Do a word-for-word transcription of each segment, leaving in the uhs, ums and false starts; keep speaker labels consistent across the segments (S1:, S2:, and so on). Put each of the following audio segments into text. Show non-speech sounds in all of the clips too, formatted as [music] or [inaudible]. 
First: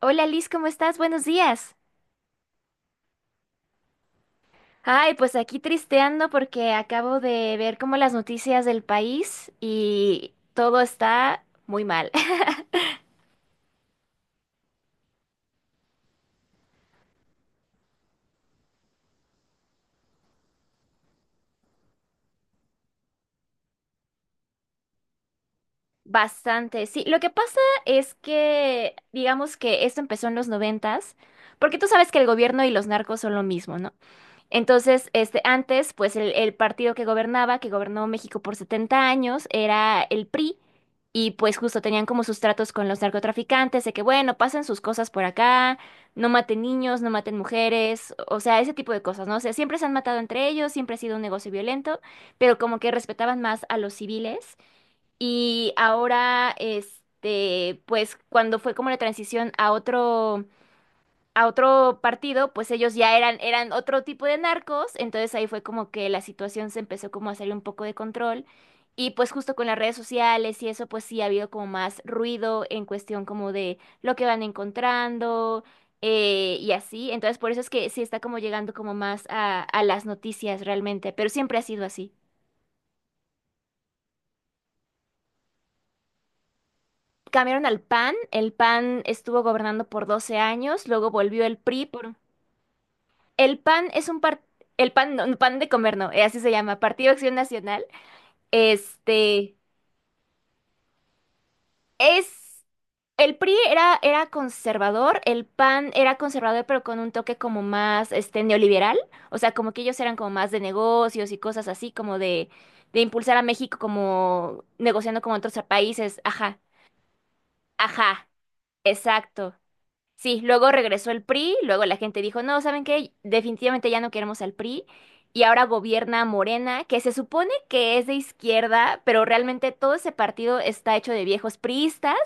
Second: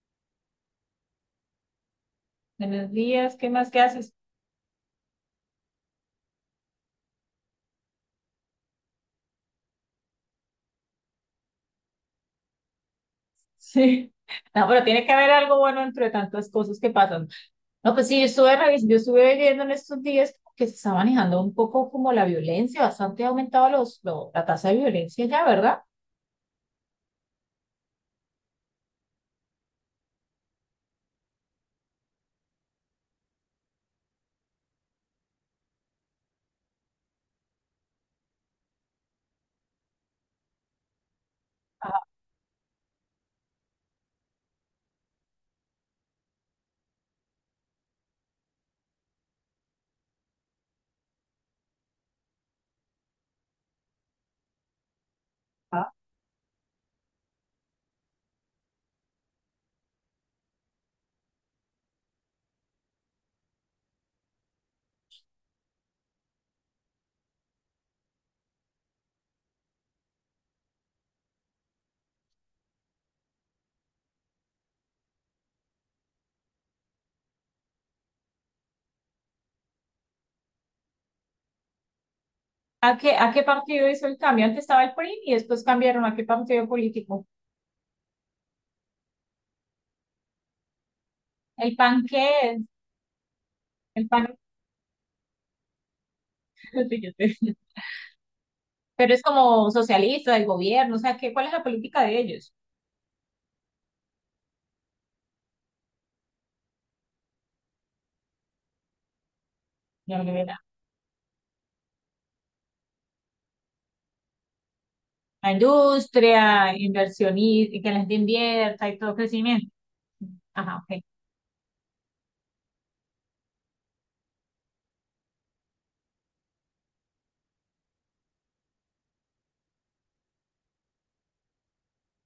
S1: Hola Liz, ¿cómo estás? Buenos días.
S2: Buenos días, ¿qué más que haces? [laughs]
S1: Ay, pues aquí tristeando porque acabo de ver como las noticias del país y todo está muy mal. [laughs]
S2: Sí. No, pero tiene que haber algo bueno entre tantas cosas que pasan. No, pues sí, yo estuve, revis- yo estuve viendo en estos días que se está manejando un poco como la violencia, bastante ha aumentado los, lo- la tasa de violencia ya, ¿verdad?
S1: Bastante, sí. Lo que pasa es que, digamos que esto empezó en los noventas, porque tú sabes que el gobierno y los narcos son lo mismo, ¿no? Entonces, este, antes, pues el, el partido que gobernaba, que gobernó México por setenta años, era el PRI, y pues justo tenían como sus tratos con los narcotraficantes, de que, bueno, pasen sus cosas por acá, no maten niños, no maten mujeres, o sea, ese tipo de cosas, ¿no? O sea, siempre se han matado entre ellos, siempre ha sido un negocio violento, pero como que respetaban más a los civiles. Y
S2: Ah,
S1: ahora, este, pues cuando fue como la transición a otro a otro partido, pues ellos ya eran, eran, otro tipo de narcos, entonces ahí fue como que la situación se empezó como a salir un poco de control, y pues justo con las redes sociales y eso, pues sí ha habido como más ruido en cuestión como de lo que van encontrando, eh, y así. Entonces por eso es que sí está como llegando como más a, a las noticias realmente, pero siempre ha sido así.
S2: ¿A qué, a qué partido hizo el cambio? Antes estaba el P R I y después cambiaron a qué partido político.
S1: Cambiaron al PAN, el PAN estuvo gobernando por doce años, luego volvió el
S2: ¿El
S1: PRI
S2: P A N
S1: por...
S2: qué es?
S1: El PAN
S2: El
S1: es un
S2: P A N,
S1: par- el PAN, no, no, PAN de comer, no, eh, así se llama, Partido Acción
S2: [laughs]
S1: Nacional.
S2: pero es
S1: Este
S2: como socialista, el gobierno, o sea, ¿qué, cuál es la política de ellos?
S1: es El PRI era, era conservador, el PAN era conservador, pero con un toque como más este neoliberal. O sea, como que ellos eran como más de negocios y cosas así, como de, de impulsar a México como negociando con otros
S2: La
S1: países. Ajá,
S2: industria, inversionista, y que la gente
S1: ajá,
S2: invierta y todo
S1: exacto.
S2: crecimiento.
S1: Sí, luego
S2: Ajá, ok.
S1: regresó el PRI, luego la gente dijo, no, ¿saben qué? Definitivamente ya no queremos al PRI. Y ahora gobierna Morena, que se supone que es de izquierda, pero realmente todo ese partido está hecho de viejos priistas.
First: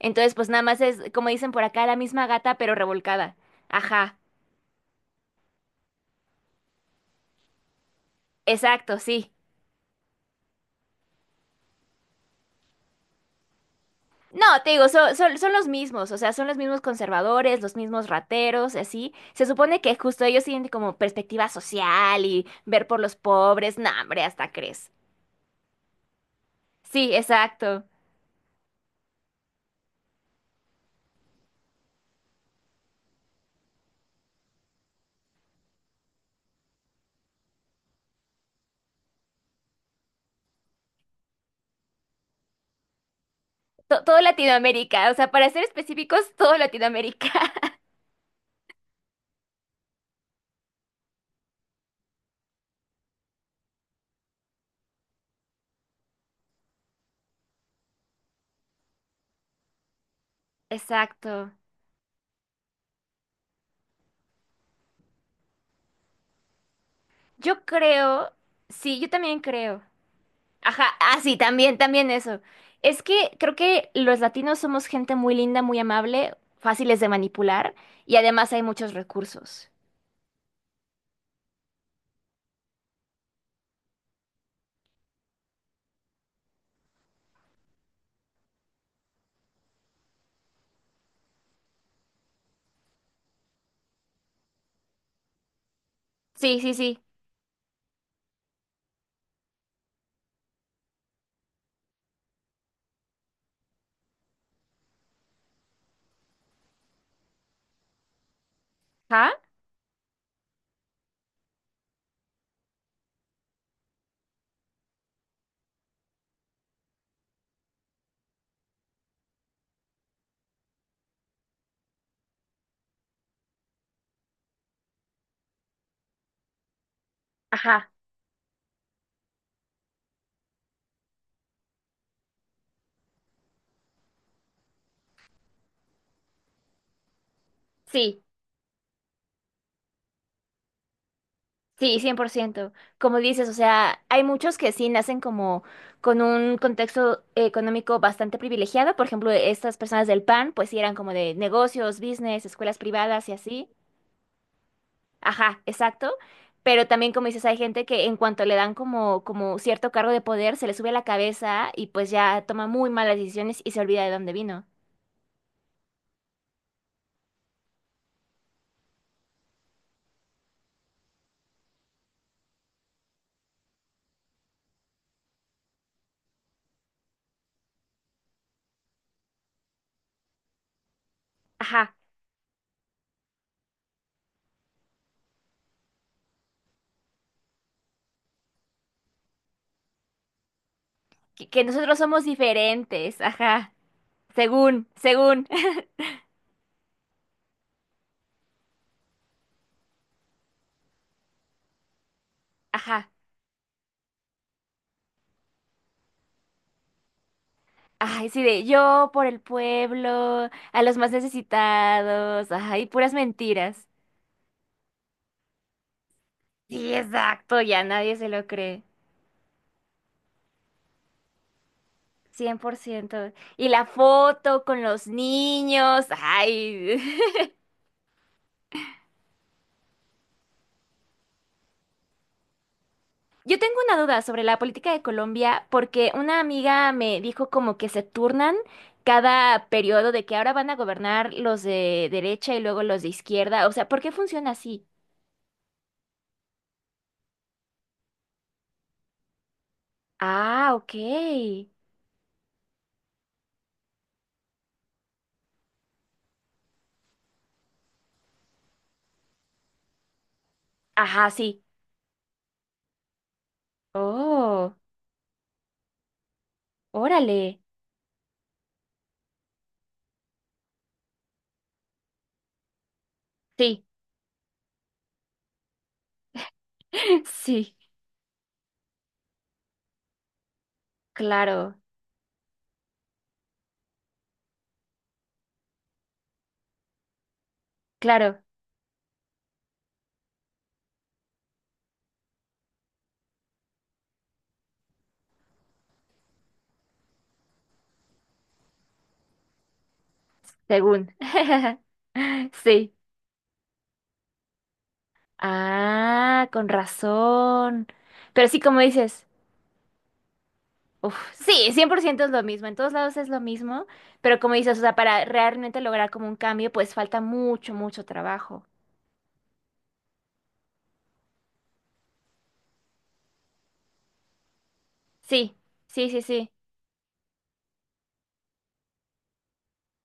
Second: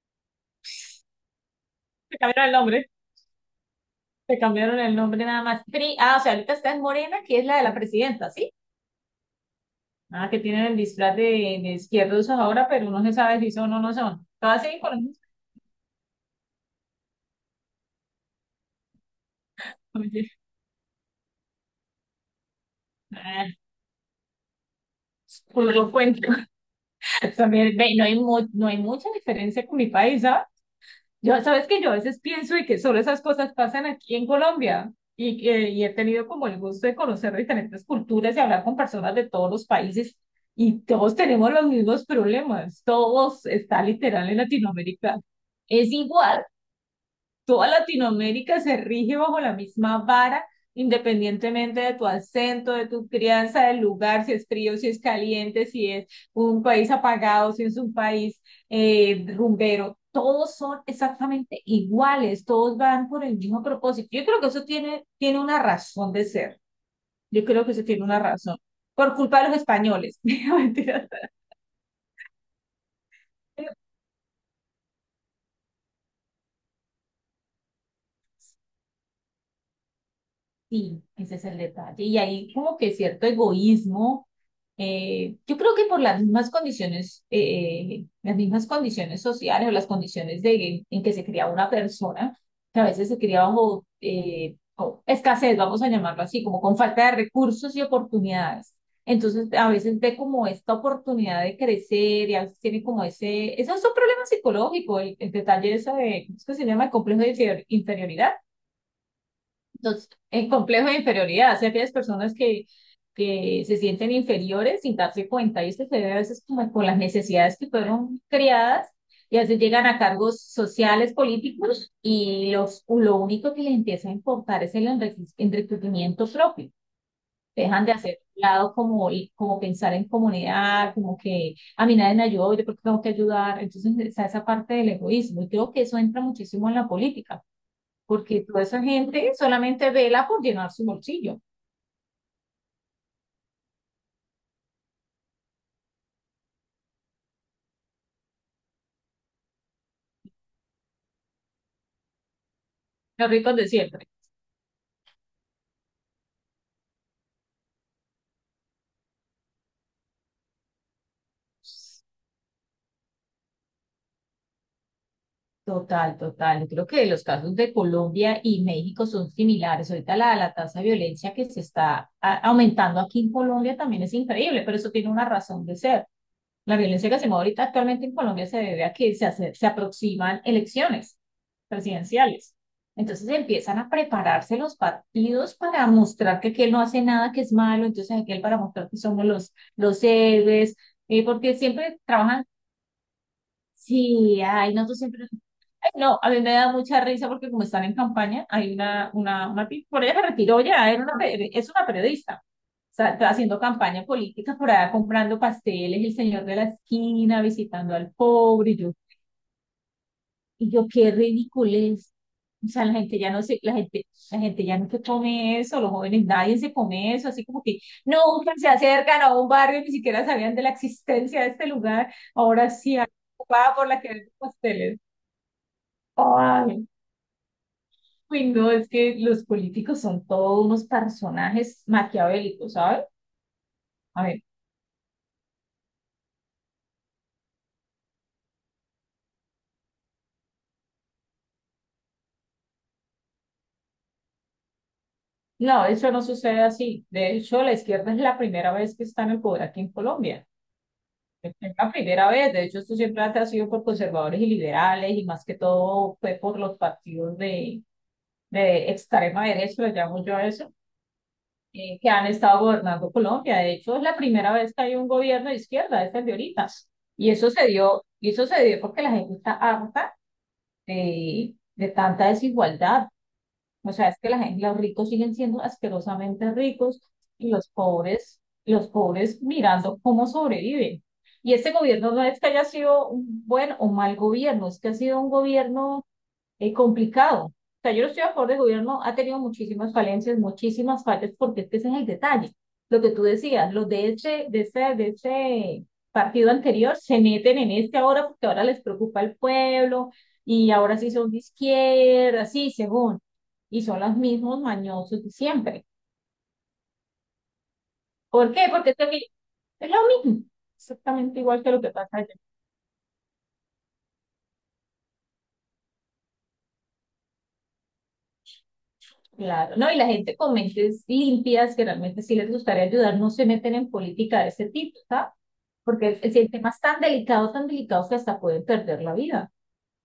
S1: Entonces, pues nada más es, como dicen por acá, la
S2: Te
S1: misma
S2: cambiaron el
S1: gata, pero
S2: nombre,
S1: revolcada. Ajá,
S2: te cambiaron el nombre nada más. Pri- ah, o sea, ahorita está en Morena, que es la de la presidenta, ¿sí?
S1: exacto, sí.
S2: Ah, que tienen el disfraz de, de izquierdos ahora, pero no se sabe si son o no son.
S1: No,
S2: Todas
S1: te
S2: siguen
S1: digo,
S2: con el
S1: so-
S2: mismo...
S1: son, son los mismos, o sea, son los mismos conservadores, los mismos rateros, y así. Se supone que justo ellos tienen como perspectiva social y ver por los
S2: Ah,
S1: pobres. No, hombre, hasta crees.
S2: por lo cuento.
S1: Sí,
S2: [laughs] También,
S1: exacto.
S2: ve, no hay, mu- no hay mucha diferencia con mi país, ¿sabes? Yo, sabes que yo a veces pienso y que solo esas cosas pasan aquí en Colombia y, que- y he tenido como el gusto de conocer diferentes culturas y hablar con personas de todos los países y todos tenemos los mismos problemas, todos está
S1: To- todo
S2: literal en
S1: Latinoamérica, o
S2: Latinoamérica,
S1: sea, para ser
S2: es
S1: específicos,
S2: igual,
S1: todo Latinoamérica. [laughs]
S2: toda Latinoamérica se rige bajo la misma vara, independientemente de tu acento, de tu crianza, del lugar, si es frío, si es caliente, si es un país apagado, si es un país eh, rumbero. Todos son
S1: Exacto.
S2: exactamente iguales, todos van por el mismo propósito. Yo creo que eso tiene, tiene una razón de ser. Yo
S1: Yo
S2: creo que eso tiene una
S1: creo,
S2: razón.
S1: sí, yo
S2: Por
S1: también
S2: culpa de los
S1: creo.
S2: españoles. [laughs] No,
S1: Ajá,
S2: mentira.
S1: ah, sí, también, también eso. Es que creo que los latinos somos gente muy linda, muy amable, fáciles de manipular, y además hay muchos recursos.
S2: Sí, ese es el detalle. Y hay como que cierto egoísmo. Eh, yo creo que por las mismas condiciones, eh, las mismas condiciones sociales o las condiciones de, en que se cría una persona, que a veces se cría bajo eh, o escasez, vamos a llamarlo así,
S1: Sí,
S2: como
S1: sí,
S2: con
S1: sí.
S2: falta de recursos y oportunidades. Entonces, a veces ve como esta oportunidad de crecer y a veces tiene como ese, ese es un problema psicológico, el, el detalle eso de, ¿cómo es que se llama? El complejo de inferior- inferioridad,
S1: Ajá.
S2: los- en complejo de inferioridad, hacia aquellas personas que, que se sienten inferiores sin darse cuenta, y esto se ve a veces como con las necesidades que fueron creadas y a veces llegan a cargos sociales, políticos, y los, lo único que les empieza a importar es el enrique- enriquecimiento propio. Dejan
S1: Ajá,
S2: de hacer un lado como, y como pensar en comunidad, como que a mí nadie me ayudó, yo porque tengo que ayudar. Entonces está esa parte del egoísmo, y creo que eso entra muchísimo en la política
S1: sí.
S2: porque toda esa gente solamente vela por llenar su bolsillo,
S1: Sí, cien por ciento. Como dices, o sea, hay muchos que sí nacen como con un contexto económico bastante privilegiado. Por ejemplo, estas personas del PAN, pues sí eran como de negocios, business, escuelas privadas
S2: los
S1: y
S2: ricos de
S1: así.
S2: siempre.
S1: Ajá, exacto. Pero también, como dices, hay gente que en cuanto le dan como, como cierto cargo de poder, se le sube a la cabeza, y pues ya toma muy malas decisiones y se olvida de dónde vino.
S2: Total, total. Yo creo que los casos de Colombia y México son similares. Ahorita la, la tasa de violencia que se está a- aumentando aquí en Colombia también es increíble, pero eso tiene una razón de ser. La violencia que se mueve ahorita actualmente en Colombia se debe a que se, hace- se aproximan elecciones
S1: Ajá,
S2: presidenciales. Entonces empiezan a prepararse los partidos para mostrar que aquel no hace nada que es malo, entonces aquel para mostrar que somos los, los héroes, eh,
S1: que,
S2: porque
S1: que
S2: siempre
S1: nosotros somos
S2: trabajan.
S1: diferentes, ajá,
S2: Sí, ay, no,
S1: según,
S2: tú siempre.
S1: según,
S2: Ay, no, a mí me da mucha risa porque como están en campaña, hay una, una, una, pi- por ella se retiró ya, era una, pe- es una periodista.
S1: [laughs]
S2: O
S1: ajá.
S2: sea, está haciendo campaña política por allá comprando pasteles, el señor de la esquina, visitando al
S1: Ay, sí, de
S2: pobre, y yo,
S1: yo por el pueblo,
S2: y
S1: a
S2: yo,
S1: los más
S2: qué ridiculez.
S1: necesitados,
S2: O sea,
S1: ay,
S2: la
S1: puras
S2: gente ya no se, la
S1: mentiras.
S2: gente, la gente ya no se come eso, los jóvenes, nadie se
S1: Sí,
S2: come eso, así
S1: exacto,
S2: como que
S1: ya nadie se lo
S2: nunca se
S1: cree.
S2: acercan a un barrio, ni siquiera sabían de la existencia de este lugar,
S1: cien
S2: ahora
S1: por
S2: sí,
S1: ciento Y
S2: ocupada
S1: la
S2: por la que vende
S1: foto con
S2: pasteles.
S1: los niños,
S2: Ay,
S1: ay.
S2: uy, no, es que los políticos son todos unos personajes maquiavélicos, ¿sabes?
S1: [laughs] Yo tengo una duda
S2: A ver,
S1: sobre la política de Colombia porque una amiga me dijo como que se turnan cada periodo, de que ahora van a gobernar los de derecha y luego los de izquierda. O sea, ¿por qué funciona así?
S2: no, eso no sucede así. De hecho, la izquierda es la primera vez que está en el poder aquí en Colombia.
S1: Ah, ok.
S2: Es la primera vez. De hecho, esto siempre ha sido por conservadores y liberales y más que todo fue por los partidos de, de extrema derecha, lo llamo yo a eso,
S1: Ajá, sí.
S2: eh, que han estado gobernando Colombia. De hecho, es la primera vez
S1: Oh,
S2: que hay un gobierno de izquierda, es el de ahorita. Y eso
S1: órale.
S2: se dio, y eso se dio porque la gente está harta de, de tanta desigualdad.
S1: Sí,
S2: O sea, es que la gente, los ricos siguen siendo asquerosamente ricos
S1: [laughs]
S2: y los
S1: sí,
S2: pobres, los pobres mirando cómo sobreviven. Y este
S1: claro,
S2: gobierno no es que haya sido un buen o mal gobierno, es que ha sido un gobierno eh, complicado. O sea, yo no estoy a
S1: claro,
S2: favor del gobierno, ha tenido muchísimas falencias, muchísimas fallas, porque es que ese es el detalle. Lo que tú decías, los de ese, de ese, de ese partido anterior se meten en este ahora porque ahora les preocupa el pueblo y ahora sí
S1: según.
S2: son de
S1: [laughs]
S2: izquierda, así
S1: Sí.
S2: según. Y son los mismos mañosos de siempre.
S1: Ah, con razón. Pero
S2: ¿Por
S1: sí,
S2: qué?
S1: como
S2: Porque es que
S1: dices,
S2: aquí es lo mismo,
S1: uf,
S2: exactamente igual que
S1: sí,
S2: lo
S1: cien
S2: que
S1: por
S2: pasa
S1: ciento
S2: allá.
S1: es lo mismo, en todos lados es lo mismo, pero como dices, o sea, para realmente lograr como un cambio, pues falta mucho, mucho trabajo.
S2: Claro, ¿no? Y la gente con mentes limpias que realmente sí les gustaría ayudar no se meten en política de ese tipo, ¿sabes?
S1: Sí, sí,
S2: Porque
S1: sí,
S2: el,
S1: sí,
S2: el tema es tan delicado, tan delicado que hasta pueden perder la vida.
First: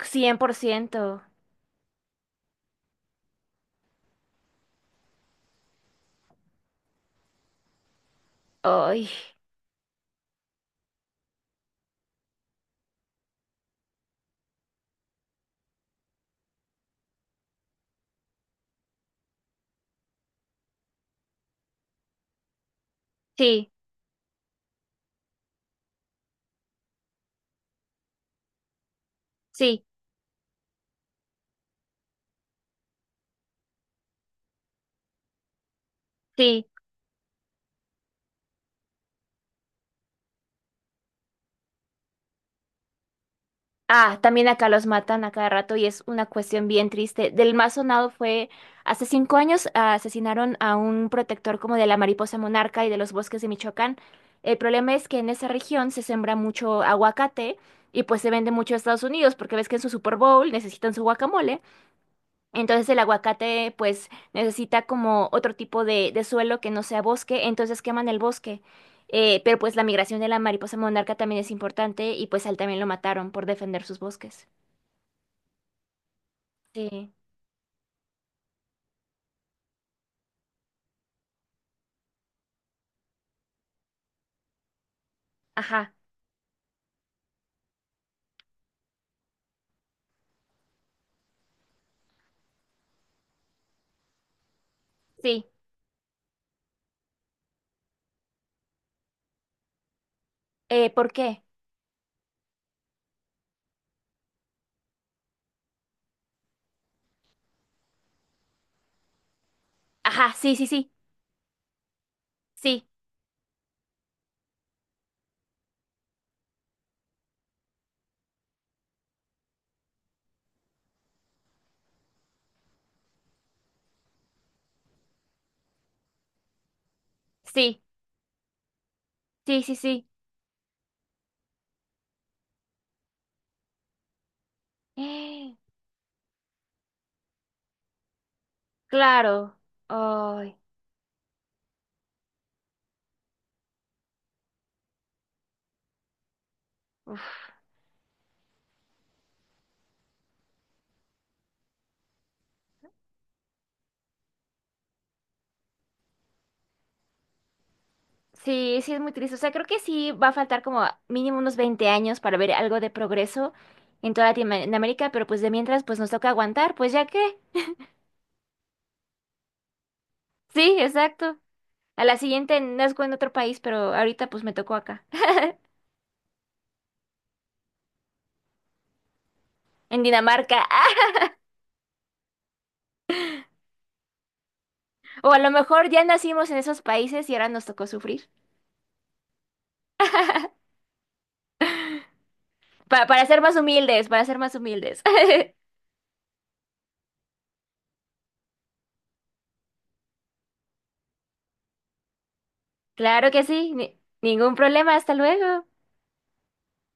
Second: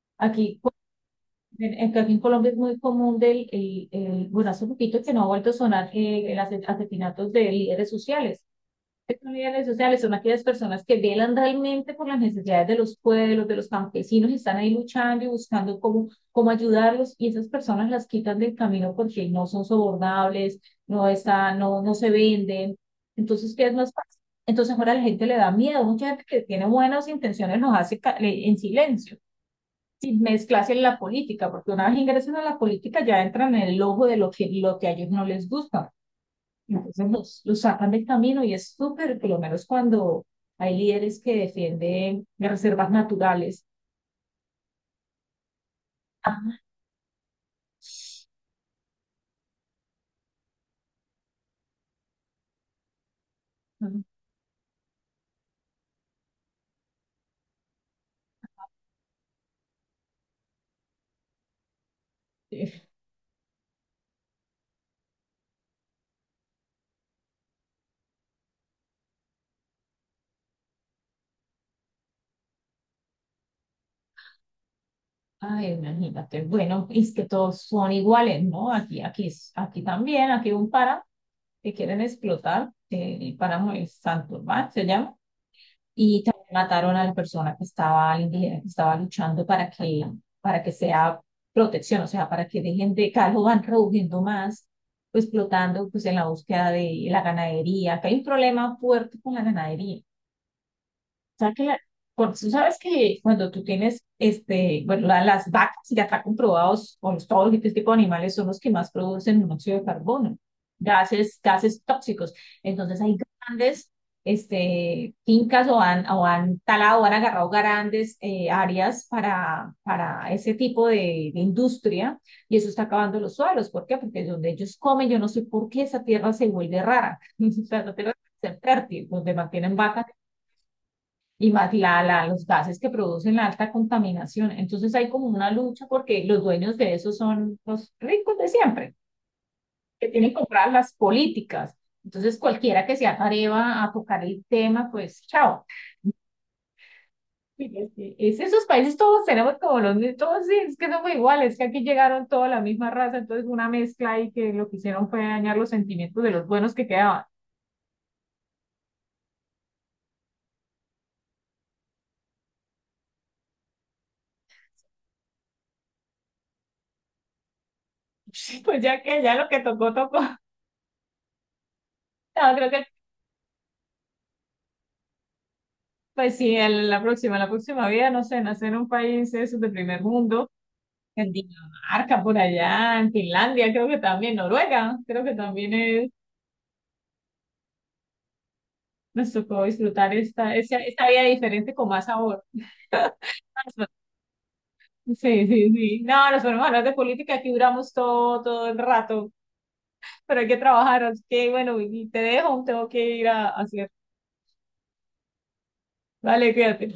S1: Cien por
S2: Aquí,
S1: ciento.
S2: en, en- aquí en Colombia es muy común del, el, el- bueno, hace poquito que no ha vuelto a sonar eh, el ase- asesinatos de líderes sociales.
S1: Ay,
S2: Estos líderes sociales son aquellas personas que velan realmente por las necesidades de los pueblos, de los campesinos, y están ahí luchando y buscando cómo, cómo ayudarlos y esas personas las quitan del camino porque no son sobornables, no están, no, no se venden. Entonces, ¿qué
S1: sí,
S2: es más fácil? Entonces ahora a la gente le da miedo, mucha gente que tiene buenas intenciones los hace ca- le- en silencio,
S1: sí,
S2: sin mezclarse en la política, porque una vez ingresan a la política ya entran en el ojo de lo que, lo que a ellos no les gusta.
S1: sí.
S2: Entonces los, los sacan del camino y es súper, por lo menos cuando hay líderes que defienden las reservas naturales.
S1: Ah, también acá los matan a cada rato y es una cuestión bien triste. Del más sonado fue hace cinco años. Ah, asesinaron a un protector como de la mariposa monarca y de los bosques de Michoacán.
S2: Ujú.
S1: El problema es que en esa región se sembra mucho aguacate, y pues se vende mucho a Estados Unidos porque ves que en su Super Bowl necesitan su guacamole. Entonces
S2: Sí.
S1: el aguacate pues necesita como otro tipo de, de suelo que no sea bosque, entonces queman el bosque. Eh, pero pues la migración de la mariposa monarca también es importante, y pues a él también lo mataron por defender sus bosques.
S2: Ay, imagínate. Bueno,
S1: Sí,
S2: es que todos son iguales, ¿no? Aquí, aquí, es- aquí también, aquí hay un páramo que quieren explotar. Eh, el páramo es Santurbán, se llama.
S1: ajá,
S2: Y también mataron a la persona que estaba, al indígena, que estaba luchando para que, para que sea protección, o sea, para que dejen de, cada vez lo van reduciendo más, pues,
S1: sí.
S2: explotando pues, en la búsqueda de la ganadería, que hay un problema fuerte con la ganadería,
S1: Eh, ¿por qué?
S2: sea que la- por- tú sabes que cuando tú tienes, este, bueno, la- las vacas ya está comprobados, o los- todos este tipo de animales son los que más producen monóxido de
S1: Ajá,
S2: carbono,
S1: sí, sí, sí,
S2: gases, gases tóxicos.
S1: sí,
S2: Entonces hay grandes, este, fincas o han, o han talado, o han agarrado grandes eh, áreas para, para ese tipo de, de industria y eso está acabando los suelos. ¿Por qué? Porque donde ellos comen, yo no sé por qué esa tierra se vuelve rara. [laughs] O sea,
S1: sí,
S2: esa tierra es fértil, donde
S1: sí,
S2: mantienen
S1: sí, sí.
S2: vacas
S1: [gasps]
S2: y más la, la- los gases que producen la alta contaminación. Entonces hay como una
S1: Eh,
S2: lucha porque los dueños de eso son los ricos de siempre,
S1: claro.
S2: que tienen
S1: Ay,
S2: compradas las políticas. Entonces cualquiera que se atreva a tocar el tema, pues chao.
S1: uf.
S2: Y es que es- esos países todos tenemos como los mismos, todos sí, es que somos iguales, es que aquí llegaron toda la misma raza, entonces una mezcla y que lo que hicieron fue dañar los sentimientos de los buenos que quedaban.
S1: Sí, sí, es muy triste. O sea, creo que sí va a faltar como mínimo unos veinte años para ver algo de progreso en toda Latinoamérica, pero pues de mientras, pues nos toca aguantar, pues ya que.
S2: [laughs] Pues ya que ya lo que tocó, tocó.
S1: Sí, exacto. A la
S2: No,
S1: siguiente
S2: creo que...
S1: nazco en otro país, pero ahorita pues me tocó acá,
S2: Pues sí, el- la próxima, la próxima vida, no sé, nacer en un país de esos de
S1: [laughs] en
S2: primer mundo,
S1: Dinamarca. ¡Ah!
S2: en Dinamarca, por allá, en Finlandia, creo que también, Noruega, creo
S1: O
S2: que
S1: a lo
S2: también
S1: mejor ya
S2: es,
S1: nacimos en esos países y ahora nos tocó sufrir.
S2: nos tocó disfrutar esta, esta, esta vida diferente con más sabor.
S1: Pa- para ser más humildes, para ser más humildes.
S2: Sí, sí,
S1: [laughs]
S2: sí. No, nos ponemos a hablar de política, aquí duramos todo, todo el rato, pero hay que trabajar, así que bueno, y te dejo, tengo que ir
S1: Claro que
S2: a, a
S1: sí,
S2: hacer.
S1: ni- ningún problema, hasta luego.
S2: Vale, cuídate.